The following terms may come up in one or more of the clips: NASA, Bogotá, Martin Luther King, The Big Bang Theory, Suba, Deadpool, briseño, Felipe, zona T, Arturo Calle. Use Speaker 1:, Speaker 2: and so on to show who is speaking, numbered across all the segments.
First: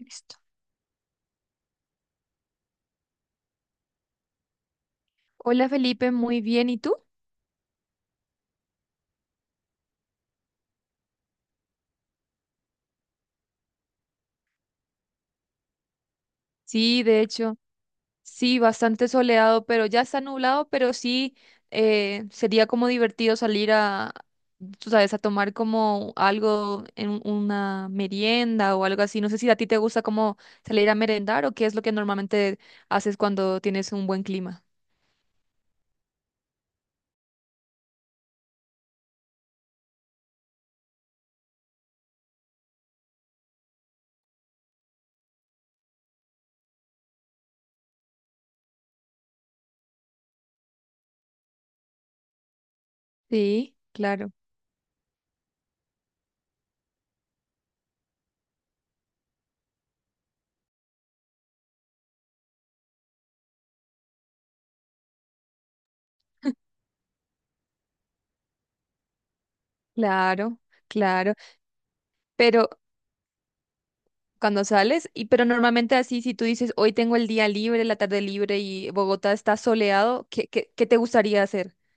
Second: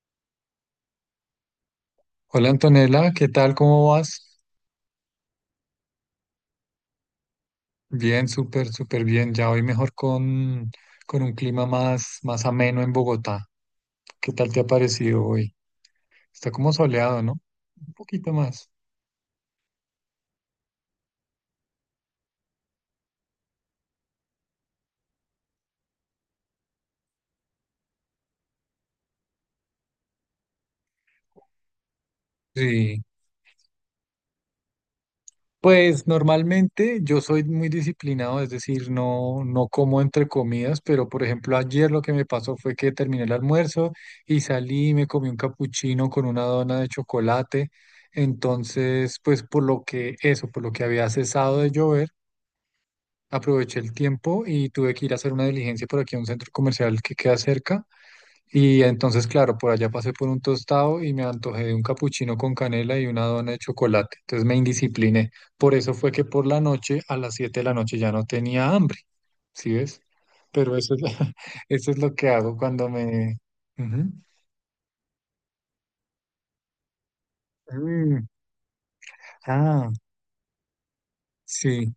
Speaker 1: Listo.
Speaker 2: Hola Antonella, ¿qué tal? ¿Cómo vas?
Speaker 1: Hola Felipe, muy bien. ¿Y tú?
Speaker 2: Bien, súper, súper bien. Ya hoy mejor con un clima más ameno en Bogotá. ¿Qué tal te ha parecido hoy? Está como
Speaker 1: Sí, de
Speaker 2: soleado, ¿no?
Speaker 1: hecho,
Speaker 2: Un poquito
Speaker 1: sí,
Speaker 2: más.
Speaker 1: bastante soleado, pero ya está nublado, pero sí sería como divertido salir a, tú sabes, a tomar como algo en una merienda o algo así. No sé si a ti te gusta como salir a merendar o qué es lo que normalmente
Speaker 2: Sí.
Speaker 1: haces cuando tienes un buen clima.
Speaker 2: Pues normalmente yo soy muy disciplinado, es decir, no, no como entre comidas, pero por ejemplo ayer lo que me pasó fue que terminé el almuerzo y salí y me comí un capuchino con una dona de chocolate. Entonces, pues por lo que eso, por lo que había cesado de llover
Speaker 1: Sí,
Speaker 2: aproveché el
Speaker 1: claro,
Speaker 2: tiempo y tuve que ir a hacer una diligencia por aquí a un centro comercial que queda cerca. Y entonces, claro, por allá pasé por un tostado y me antojé de un capuchino con canela y una dona de chocolate. Entonces me indiscipliné. Por eso fue que por la noche, a las 7 de la noche, ya no tenía hambre. ¿Sí ves?
Speaker 1: claro,
Speaker 2: Pero eso es,
Speaker 1: claro.
Speaker 2: eso es lo que hago
Speaker 1: Pero
Speaker 2: cuando me... Ujú.
Speaker 1: cuando sales, y pero normalmente así, si tú dices, hoy tengo el día libre, la tarde
Speaker 2: Mm,
Speaker 1: libre y Bogotá está
Speaker 2: ah,
Speaker 1: soleado, ¿qué te gustaría hacer?
Speaker 2: sí.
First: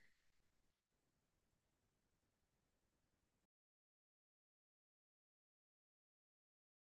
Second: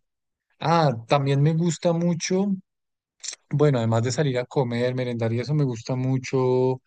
Speaker 2: Ah, también me gusta mucho, bueno, además de salir a comer, merendar y eso, me gusta mucho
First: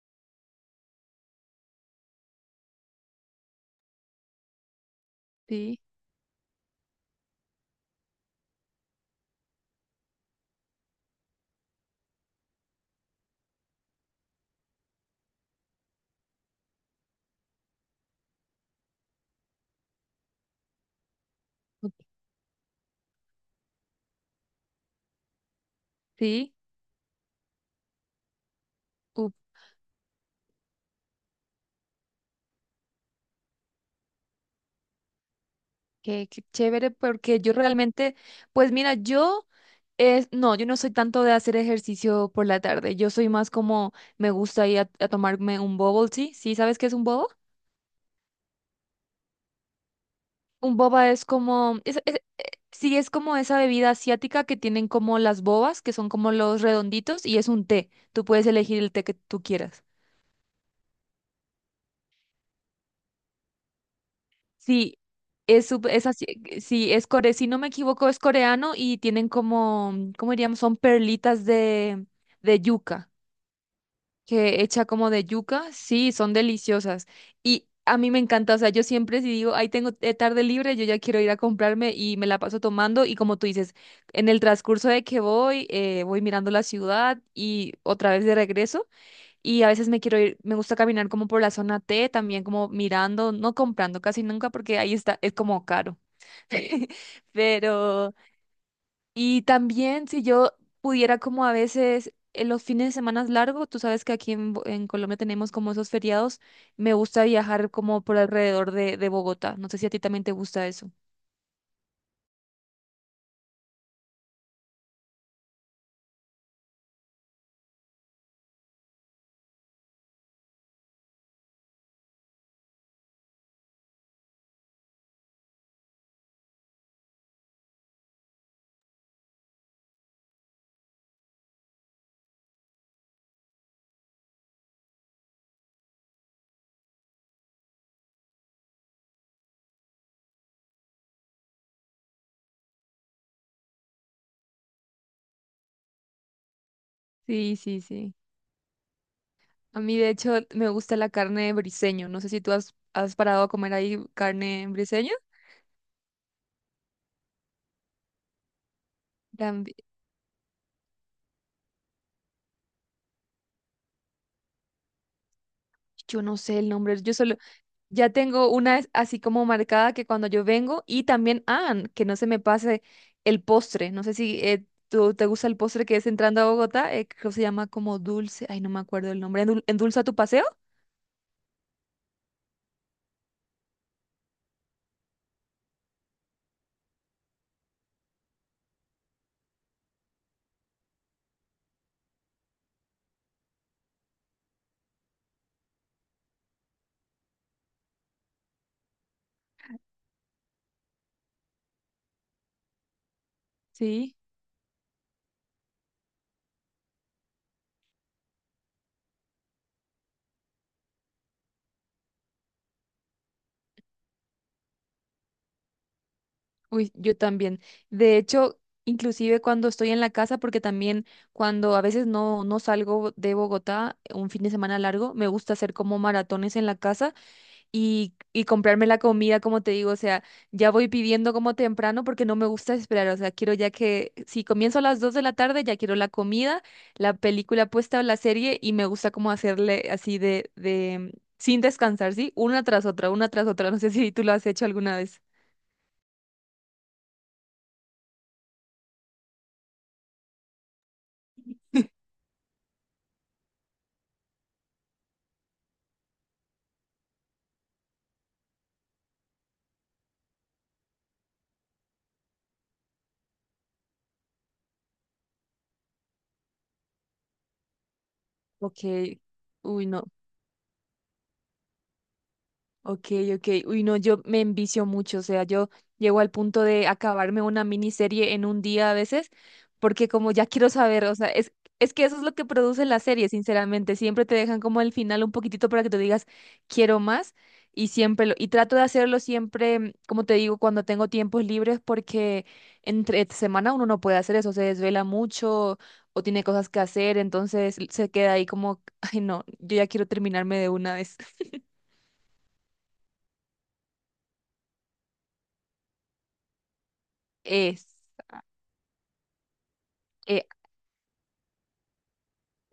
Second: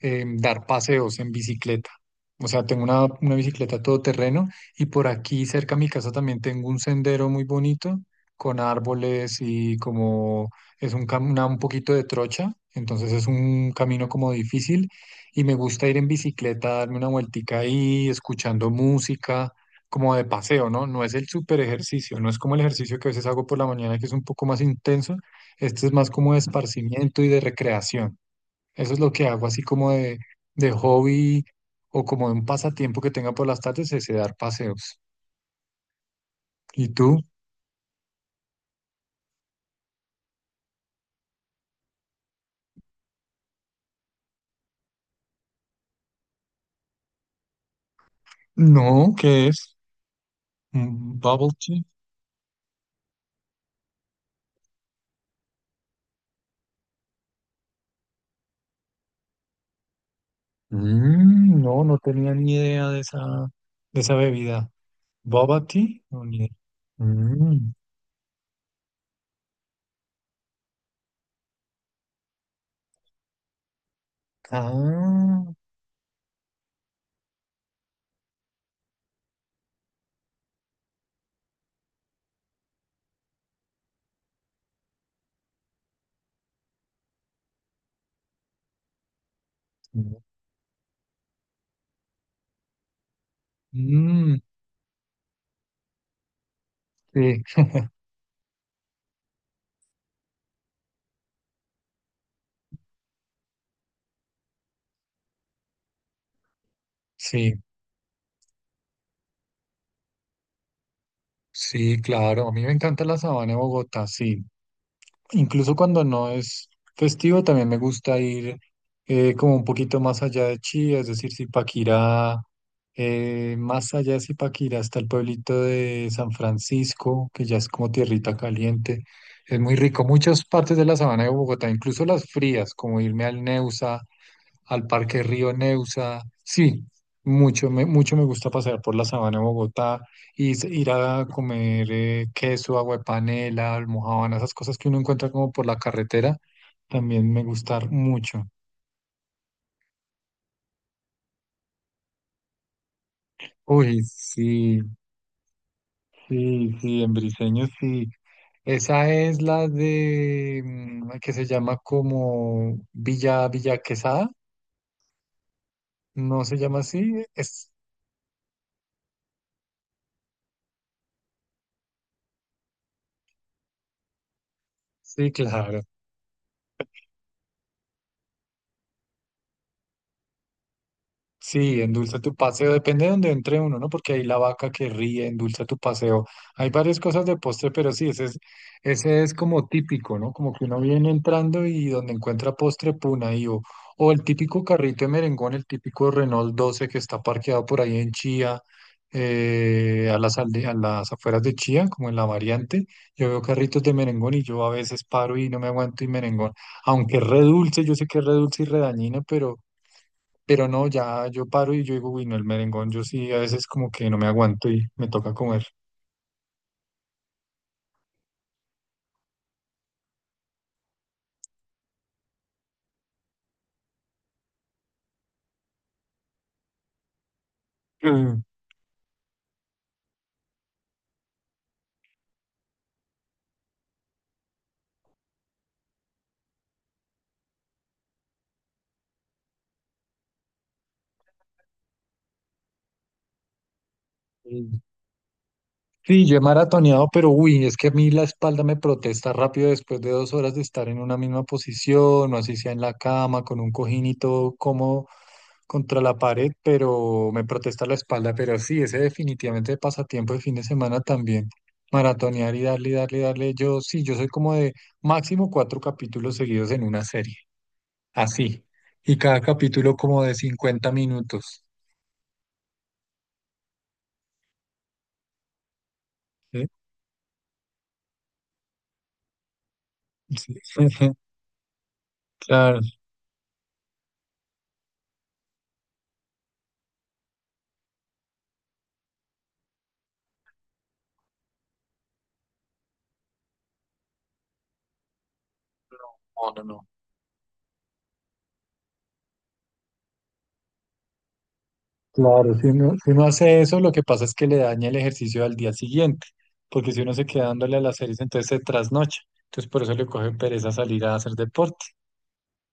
Speaker 2: dar paseos en bicicleta. O sea, tengo una bicicleta todoterreno y por aquí cerca a
Speaker 1: Sí,
Speaker 2: mi casa también tengo un sendero muy bonito con árboles y como es un poquito de trocha, entonces es un camino como difícil y me gusta ir en bicicleta, darme una vueltica ahí, escuchando música, como de paseo, ¿no? No es el super
Speaker 1: ok,
Speaker 2: ejercicio, no es como el ejercicio que a veces hago por la mañana que es un poco más intenso, este es más como de
Speaker 1: sí,
Speaker 2: esparcimiento y de recreación. Eso es lo que
Speaker 1: uh,
Speaker 2: hago, así como de hobby o como de un pasatiempo que tenga por las tardes, es de dar paseos.
Speaker 1: qué
Speaker 2: ¿Y
Speaker 1: chévere,
Speaker 2: tú?
Speaker 1: porque yo realmente, pues mira, yo, es, no, yo no soy tanto de hacer ejercicio por la tarde, yo soy más como, me gusta ir a tomarme un bubble tea, ¿sí sabes qué es un bubble?
Speaker 2: No, ¿qué es?
Speaker 1: Un boba
Speaker 2: ¿Un
Speaker 1: es
Speaker 2: bubble
Speaker 1: como,
Speaker 2: tea?
Speaker 1: sí, es como esa bebida asiática que tienen como las bobas, que son como los redonditos, y es un té. Tú puedes elegir el té que tú quieras.
Speaker 2: Mm, no, no tenía ni idea de esa bebida.
Speaker 1: Sí,
Speaker 2: ¿Bubble
Speaker 1: es,
Speaker 2: tea?
Speaker 1: es así,
Speaker 2: No, ni idea.
Speaker 1: sí, es core, si no me
Speaker 2: Mm,
Speaker 1: equivoco, es coreano y tienen como, ¿cómo diríamos? Son perlitas de yuca. Que hecha como de
Speaker 2: ah,
Speaker 1: yuca, sí, son deliciosas. Y a mí me encanta, o sea, yo siempre si digo, ahí tengo tarde libre, yo ya quiero ir a comprarme y me la paso tomando y como tú dices, en el transcurso de que voy, voy mirando la ciudad y otra vez de regreso y a veces me quiero ir, me gusta caminar como por la zona T, también como mirando, no comprando casi
Speaker 2: mm,
Speaker 1: nunca porque ahí está, es como caro.
Speaker 2: sí,
Speaker 1: Pero... Y también si yo pudiera como a veces en los fines de semana largos, tú sabes que aquí en, en Colombia tenemos como esos feriados, me gusta
Speaker 2: sí,
Speaker 1: viajar como por alrededor de Bogotá. No sé si a ti también te gusta eso.
Speaker 2: sí, claro. A mí me encanta la sabana de Bogotá, sí. Incluso cuando no es festivo, también me gusta ir como un poquito más allá de Chía, es decir, Zipaquirá, más allá de Zipaquirá está el pueblito de San Francisco, que ya es como tierrita caliente. Es muy rico. Muchas partes de la sabana de Bogotá, incluso las frías, como irme al Neusa al Parque Río Neusa. Sí, mucho me gusta pasear por la sabana de Bogotá y ir a comer queso, agua de panela, almojábana, esas cosas que uno encuentra como por la carretera, también me
Speaker 1: Sí, sí,
Speaker 2: gustan
Speaker 1: sí.
Speaker 2: mucho.
Speaker 1: A mí de hecho me gusta la carne de briseño. No sé si tú has, has parado a comer ahí
Speaker 2: Uy,
Speaker 1: carne en
Speaker 2: sí,
Speaker 1: briseño.
Speaker 2: sí, sí, en Briseño sí. Esa es la
Speaker 1: Tambi-
Speaker 2: de que se llama como Villa Villa Quesada,
Speaker 1: Yo no
Speaker 2: ¿no se
Speaker 1: sé el
Speaker 2: llama
Speaker 1: nombre, yo
Speaker 2: así?
Speaker 1: solo,
Speaker 2: Es,
Speaker 1: ya tengo una así como marcada que cuando yo vengo y también, ah, que no se me pase el postre. No sé si tú te
Speaker 2: sí,
Speaker 1: gusta el
Speaker 2: claro.
Speaker 1: postre que es entrando a Bogotá, creo que se llama como dulce, ay, no me acuerdo el nombre. ¿Endulza tu paseo?
Speaker 2: Sí, endulza tu paseo, depende de donde entre uno, ¿no? Porque hay la vaca que ríe, endulza tu paseo. Hay varias cosas de postre, pero sí, ese es como típico, ¿no? Como que uno viene entrando y donde encuentra postre, puna ahí. O el típico carrito de merengón, el típico Renault 12 que está parqueado por ahí en Chía, a las afueras de Chía, como en la variante. Yo veo carritos de
Speaker 1: Sí,
Speaker 2: merengón y yo a veces paro y no me aguanto y merengón aunque es re dulce, yo sé que es re dulce y re dañina, pero no, ya yo paro y yo digo, uy, no, el merengón, yo sí a veces como que no me aguanto y me toca comer.
Speaker 1: uy, yo también. De hecho, inclusive cuando estoy en la casa, porque también cuando a veces no, no salgo de Bogotá un fin de semana largo, me gusta hacer como maratones en la casa
Speaker 2: Mm.
Speaker 1: y comprarme la comida, como te digo, o sea, ya voy pidiendo como temprano porque no me gusta esperar, o sea, quiero ya que si comienzo a las 2 de la tarde, ya quiero la comida, la película puesta o la serie y me gusta como hacerle así de, sin descansar, ¿sí? Una tras otra, no sé si tú lo has hecho alguna vez.
Speaker 2: Sí, yo he maratoneado, pero uy, es que a mí la espalda me protesta rápido después de 2 horas de estar en una misma posición, o así sea en la cama, con un cojín y todo como contra la pared, pero me protesta la espalda. Pero sí, ese definitivamente pasatiempo de fin de semana también. Maratonear y darle, darle, darle. Yo sí, yo soy como de máximo cuatro capítulos seguidos en una serie, así. Y
Speaker 1: Ok,
Speaker 2: cada
Speaker 1: uy,
Speaker 2: capítulo
Speaker 1: no.
Speaker 2: como de 50 minutos.
Speaker 1: Ok, ok. Uy, no, yo me envicio mucho, o sea, yo llego al punto
Speaker 2: ¿Sí?
Speaker 1: de acabarme una miniserie en un día a veces, porque como ya
Speaker 2: Sí.
Speaker 1: quiero saber, o sea, es que eso es lo que
Speaker 2: Claro.
Speaker 1: producen las series, sinceramente, siempre te dejan como el final un poquitito para que tú digas, quiero más, y siempre lo, y trato de hacerlo siempre, mm, como te digo, cuando tengo tiempos libres, porque entre semana uno no puede hacer eso, se desvela mucho o tiene
Speaker 2: No, no,
Speaker 1: cosas que
Speaker 2: no.
Speaker 1: hacer, entonces se queda ahí como, ay, no, yo ya quiero terminarme de una vez.
Speaker 2: Claro, si uno hace eso, lo que pasa es que le daña el ejercicio al día siguiente, porque si uno se queda dándole a
Speaker 1: Es.
Speaker 2: las series, entonces se trasnocha. Entonces por eso le coge
Speaker 1: eh,
Speaker 2: pereza salir a hacer deporte.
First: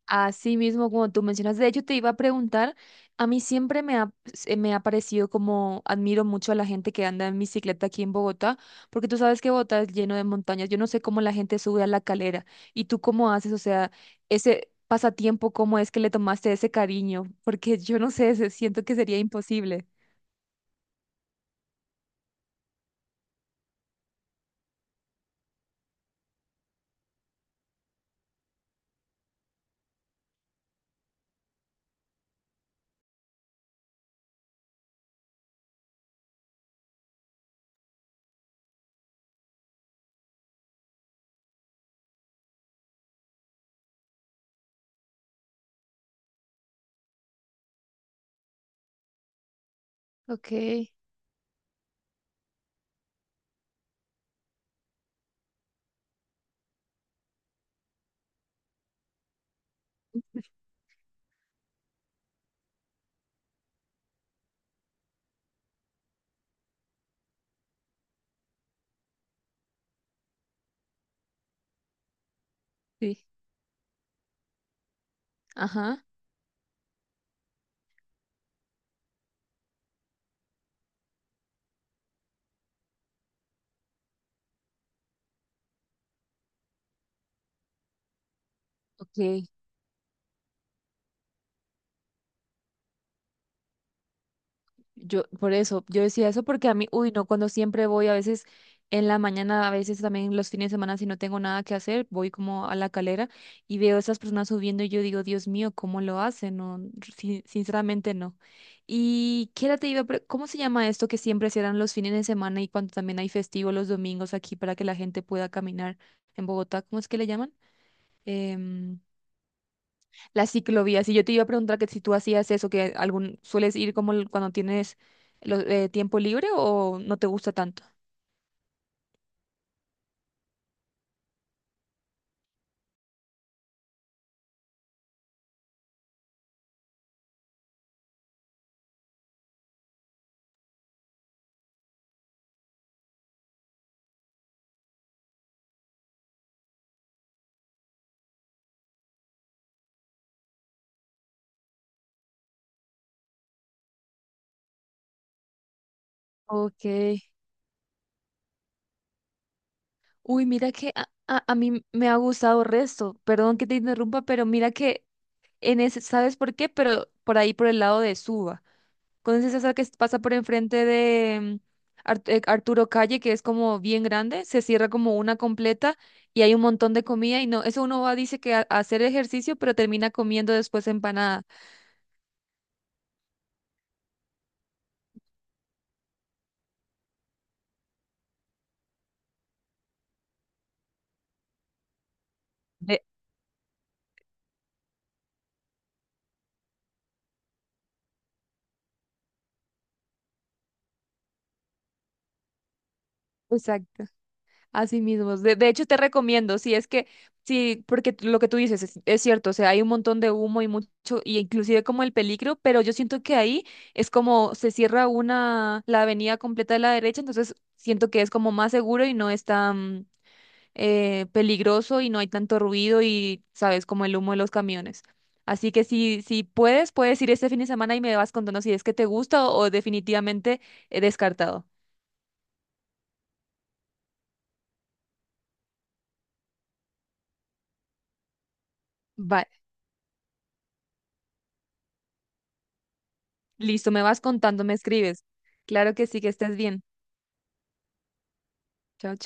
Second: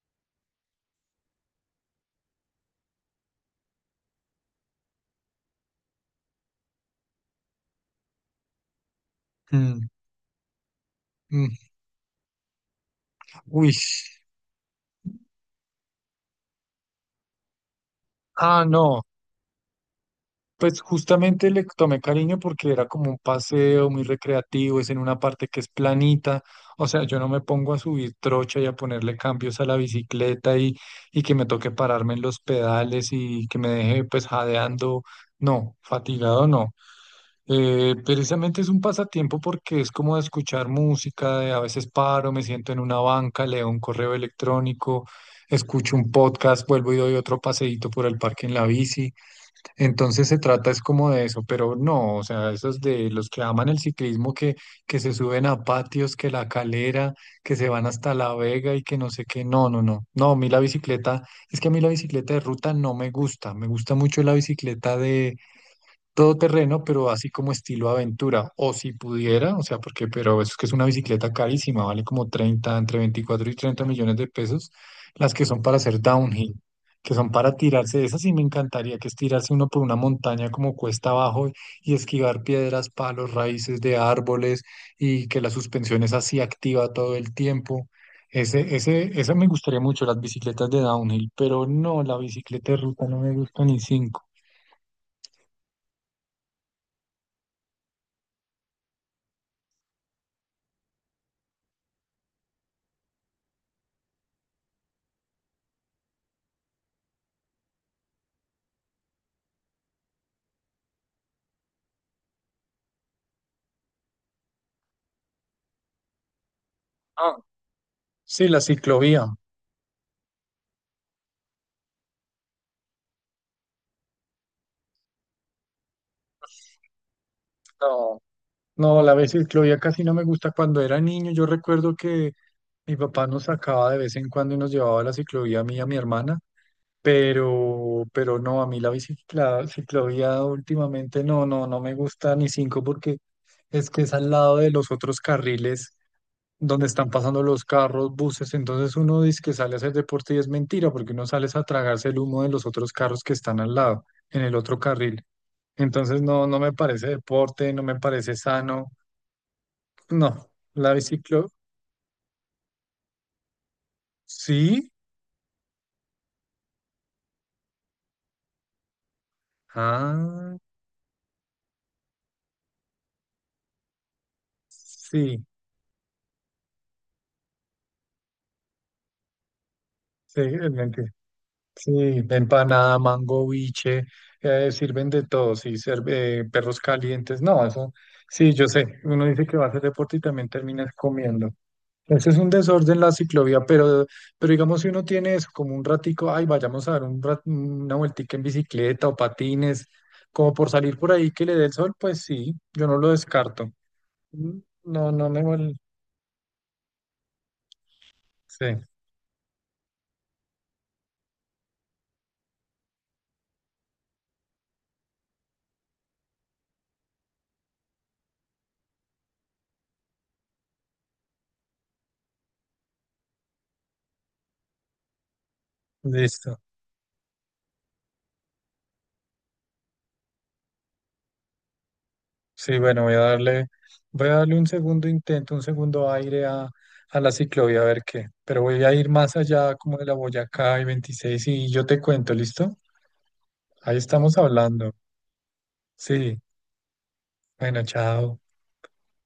Speaker 1: Así mismo, como tú mencionas, de hecho te iba a preguntar, a mí siempre me ha, se me ha parecido como admiro mucho a la gente que anda en bicicleta aquí en Bogotá, porque tú sabes que Bogotá
Speaker 2: Mm,
Speaker 1: es lleno de montañas, yo no sé cómo la gente
Speaker 2: mm.
Speaker 1: sube a la calera y tú cómo haces, o
Speaker 2: Uy,
Speaker 1: sea, ese pasatiempo, cómo es que le tomaste ese cariño, porque yo no sé,
Speaker 2: ah,
Speaker 1: siento que
Speaker 2: no.
Speaker 1: sería imposible.
Speaker 2: Pues justamente le tomé cariño porque era como un paseo muy recreativo, es en una parte que es planita, o sea, yo no me pongo a subir trocha y a ponerle cambios a la bicicleta y que me toque pararme en los pedales y que me deje pues jadeando, no, fatigado no. Precisamente es un pasatiempo porque es como de escuchar música, de a veces paro, me siento en una banca, leo un correo electrónico, escucho un podcast, vuelvo y doy otro paseíto por el parque en la bici. Entonces se
Speaker 1: Ok.
Speaker 2: trata es como de eso, pero no, o sea, esos de los que aman el ciclismo que se suben a patios, que la calera, que se van hasta La Vega y que no sé qué, no, no, no, no, a mí la bicicleta, es que a mí la bicicleta de ruta no me gusta, me gusta mucho la bicicleta todoterreno, pero así como estilo aventura, o si pudiera, o sea, porque, pero eso es que es una bicicleta carísima, vale como 30 entre
Speaker 1: Sí.
Speaker 2: 24 y 30 millones de pesos, las que son para hacer
Speaker 1: Ajá.
Speaker 2: downhill, que son para tirarse. Esas sí me encantaría, que es tirarse uno por una montaña como cuesta abajo y esquivar piedras, palos, raíces de árboles y que la suspensión es así activa todo el tiempo. Esa me
Speaker 1: Ok.
Speaker 2: gustaría mucho, las bicicletas de downhill, pero no, la bicicleta de ruta no me gusta ni cinco.
Speaker 1: Yo, por eso, yo decía eso porque a mí, uy, no, cuando siempre voy, a veces en la mañana, a veces también los fines de semana, si no tengo nada que hacer, voy como a la calera y veo a esas personas subiendo y yo digo, Dios mío, ¿cómo lo hacen? No, sinceramente no. ¿Y qué era te iba a pre- cómo se llama esto que siempre cierran los fines de semana y cuando también hay festivo los domingos aquí para que la gente pueda caminar en Bogotá? ¿Cómo es que le llaman?
Speaker 2: Sí, la
Speaker 1: Em,
Speaker 2: ciclovía.
Speaker 1: las ciclovías. Y yo te iba a preguntar que si tú hacías eso, que algún sueles ir como el- cuando tienes tiempo libre o no te gusta tanto.
Speaker 2: No, no, la vez ciclovía casi no me gusta. Cuando era niño, yo recuerdo que mi papá nos sacaba de vez en cuando y nos llevaba a la ciclovía a mí y a mi hermana, pero no, a mí la bicicla, ciclovía últimamente no, no, no me gusta ni cinco porque es que es al lado de los otros carriles donde están pasando los carros, buses, entonces uno dice que sale a hacer deporte y es mentira porque uno sale es a tragarse el humo de los otros carros que están al lado, en el otro carril. Entonces no, no me
Speaker 1: Ok.
Speaker 2: parece deporte, no me parece sano.
Speaker 1: Uy,
Speaker 2: No,
Speaker 1: mira que
Speaker 2: la biciclo,
Speaker 1: a mí me ha gustado resto. Perdón que te interrumpa, pero mira
Speaker 2: sí,
Speaker 1: que en ese, ¿sabes por qué? Pero por ahí por el lado de Suba. ¿Conoces esa que pasa por
Speaker 2: ah,
Speaker 1: enfrente de Arturo Calle, que es como bien grande? Se cierra como una
Speaker 2: sí,
Speaker 1: completa y hay un montón de comida y no, eso uno va, dice que a hacer ejercicio, pero termina
Speaker 2: sí,
Speaker 1: comiendo
Speaker 2: es
Speaker 1: después
Speaker 2: mentira.
Speaker 1: empanada.
Speaker 2: Sí, empanada, mango, biche, sirven de todo, sí, serve, perros calientes, no, eso, sí, yo sé, uno dice que va a hacer deporte y también terminas comiendo. Ese es un desorden
Speaker 1: De-
Speaker 2: la ciclovía, pero digamos si uno tiene eso como un ratico, ay, vayamos a dar una vueltica en bicicleta o patines, como por salir por ahí que le dé el sol, pues sí, yo no lo descarto.
Speaker 1: Exacto,
Speaker 2: Mm,
Speaker 1: así
Speaker 2: no, no
Speaker 1: mismo.
Speaker 2: me
Speaker 1: De
Speaker 2: mol...
Speaker 1: hecho, te recomiendo, si es que, sí, porque lo que tú
Speaker 2: Sí,
Speaker 1: dices es cierto, o sea, hay un montón de humo y mucho, y inclusive como el peligro, pero yo siento que ahí es como se cierra una, la avenida completa de la derecha, entonces siento que es como más seguro y no es tan, peligroso y no hay tanto ruido y sabes, como el humo de los camiones. Así que si, si
Speaker 2: listo.
Speaker 1: puedes, puedes ir este fin de semana y me vas contando si es que te gusta o definitivamente he descartado.
Speaker 2: Sí, bueno, voy a darle un segundo intento, un segundo aire a la ciclovía, a ver qué. Pero voy a ir más
Speaker 1: Va,
Speaker 2: allá como de la Boyacá y 26 y yo te cuento, ¿listo?
Speaker 1: listo,
Speaker 2: Ahí
Speaker 1: me vas
Speaker 2: estamos
Speaker 1: contando, me
Speaker 2: hablando.
Speaker 1: escribes. Claro que sí, que
Speaker 2: Sí,
Speaker 1: estés bien.
Speaker 2: bueno, chao.
Speaker 1: Chao.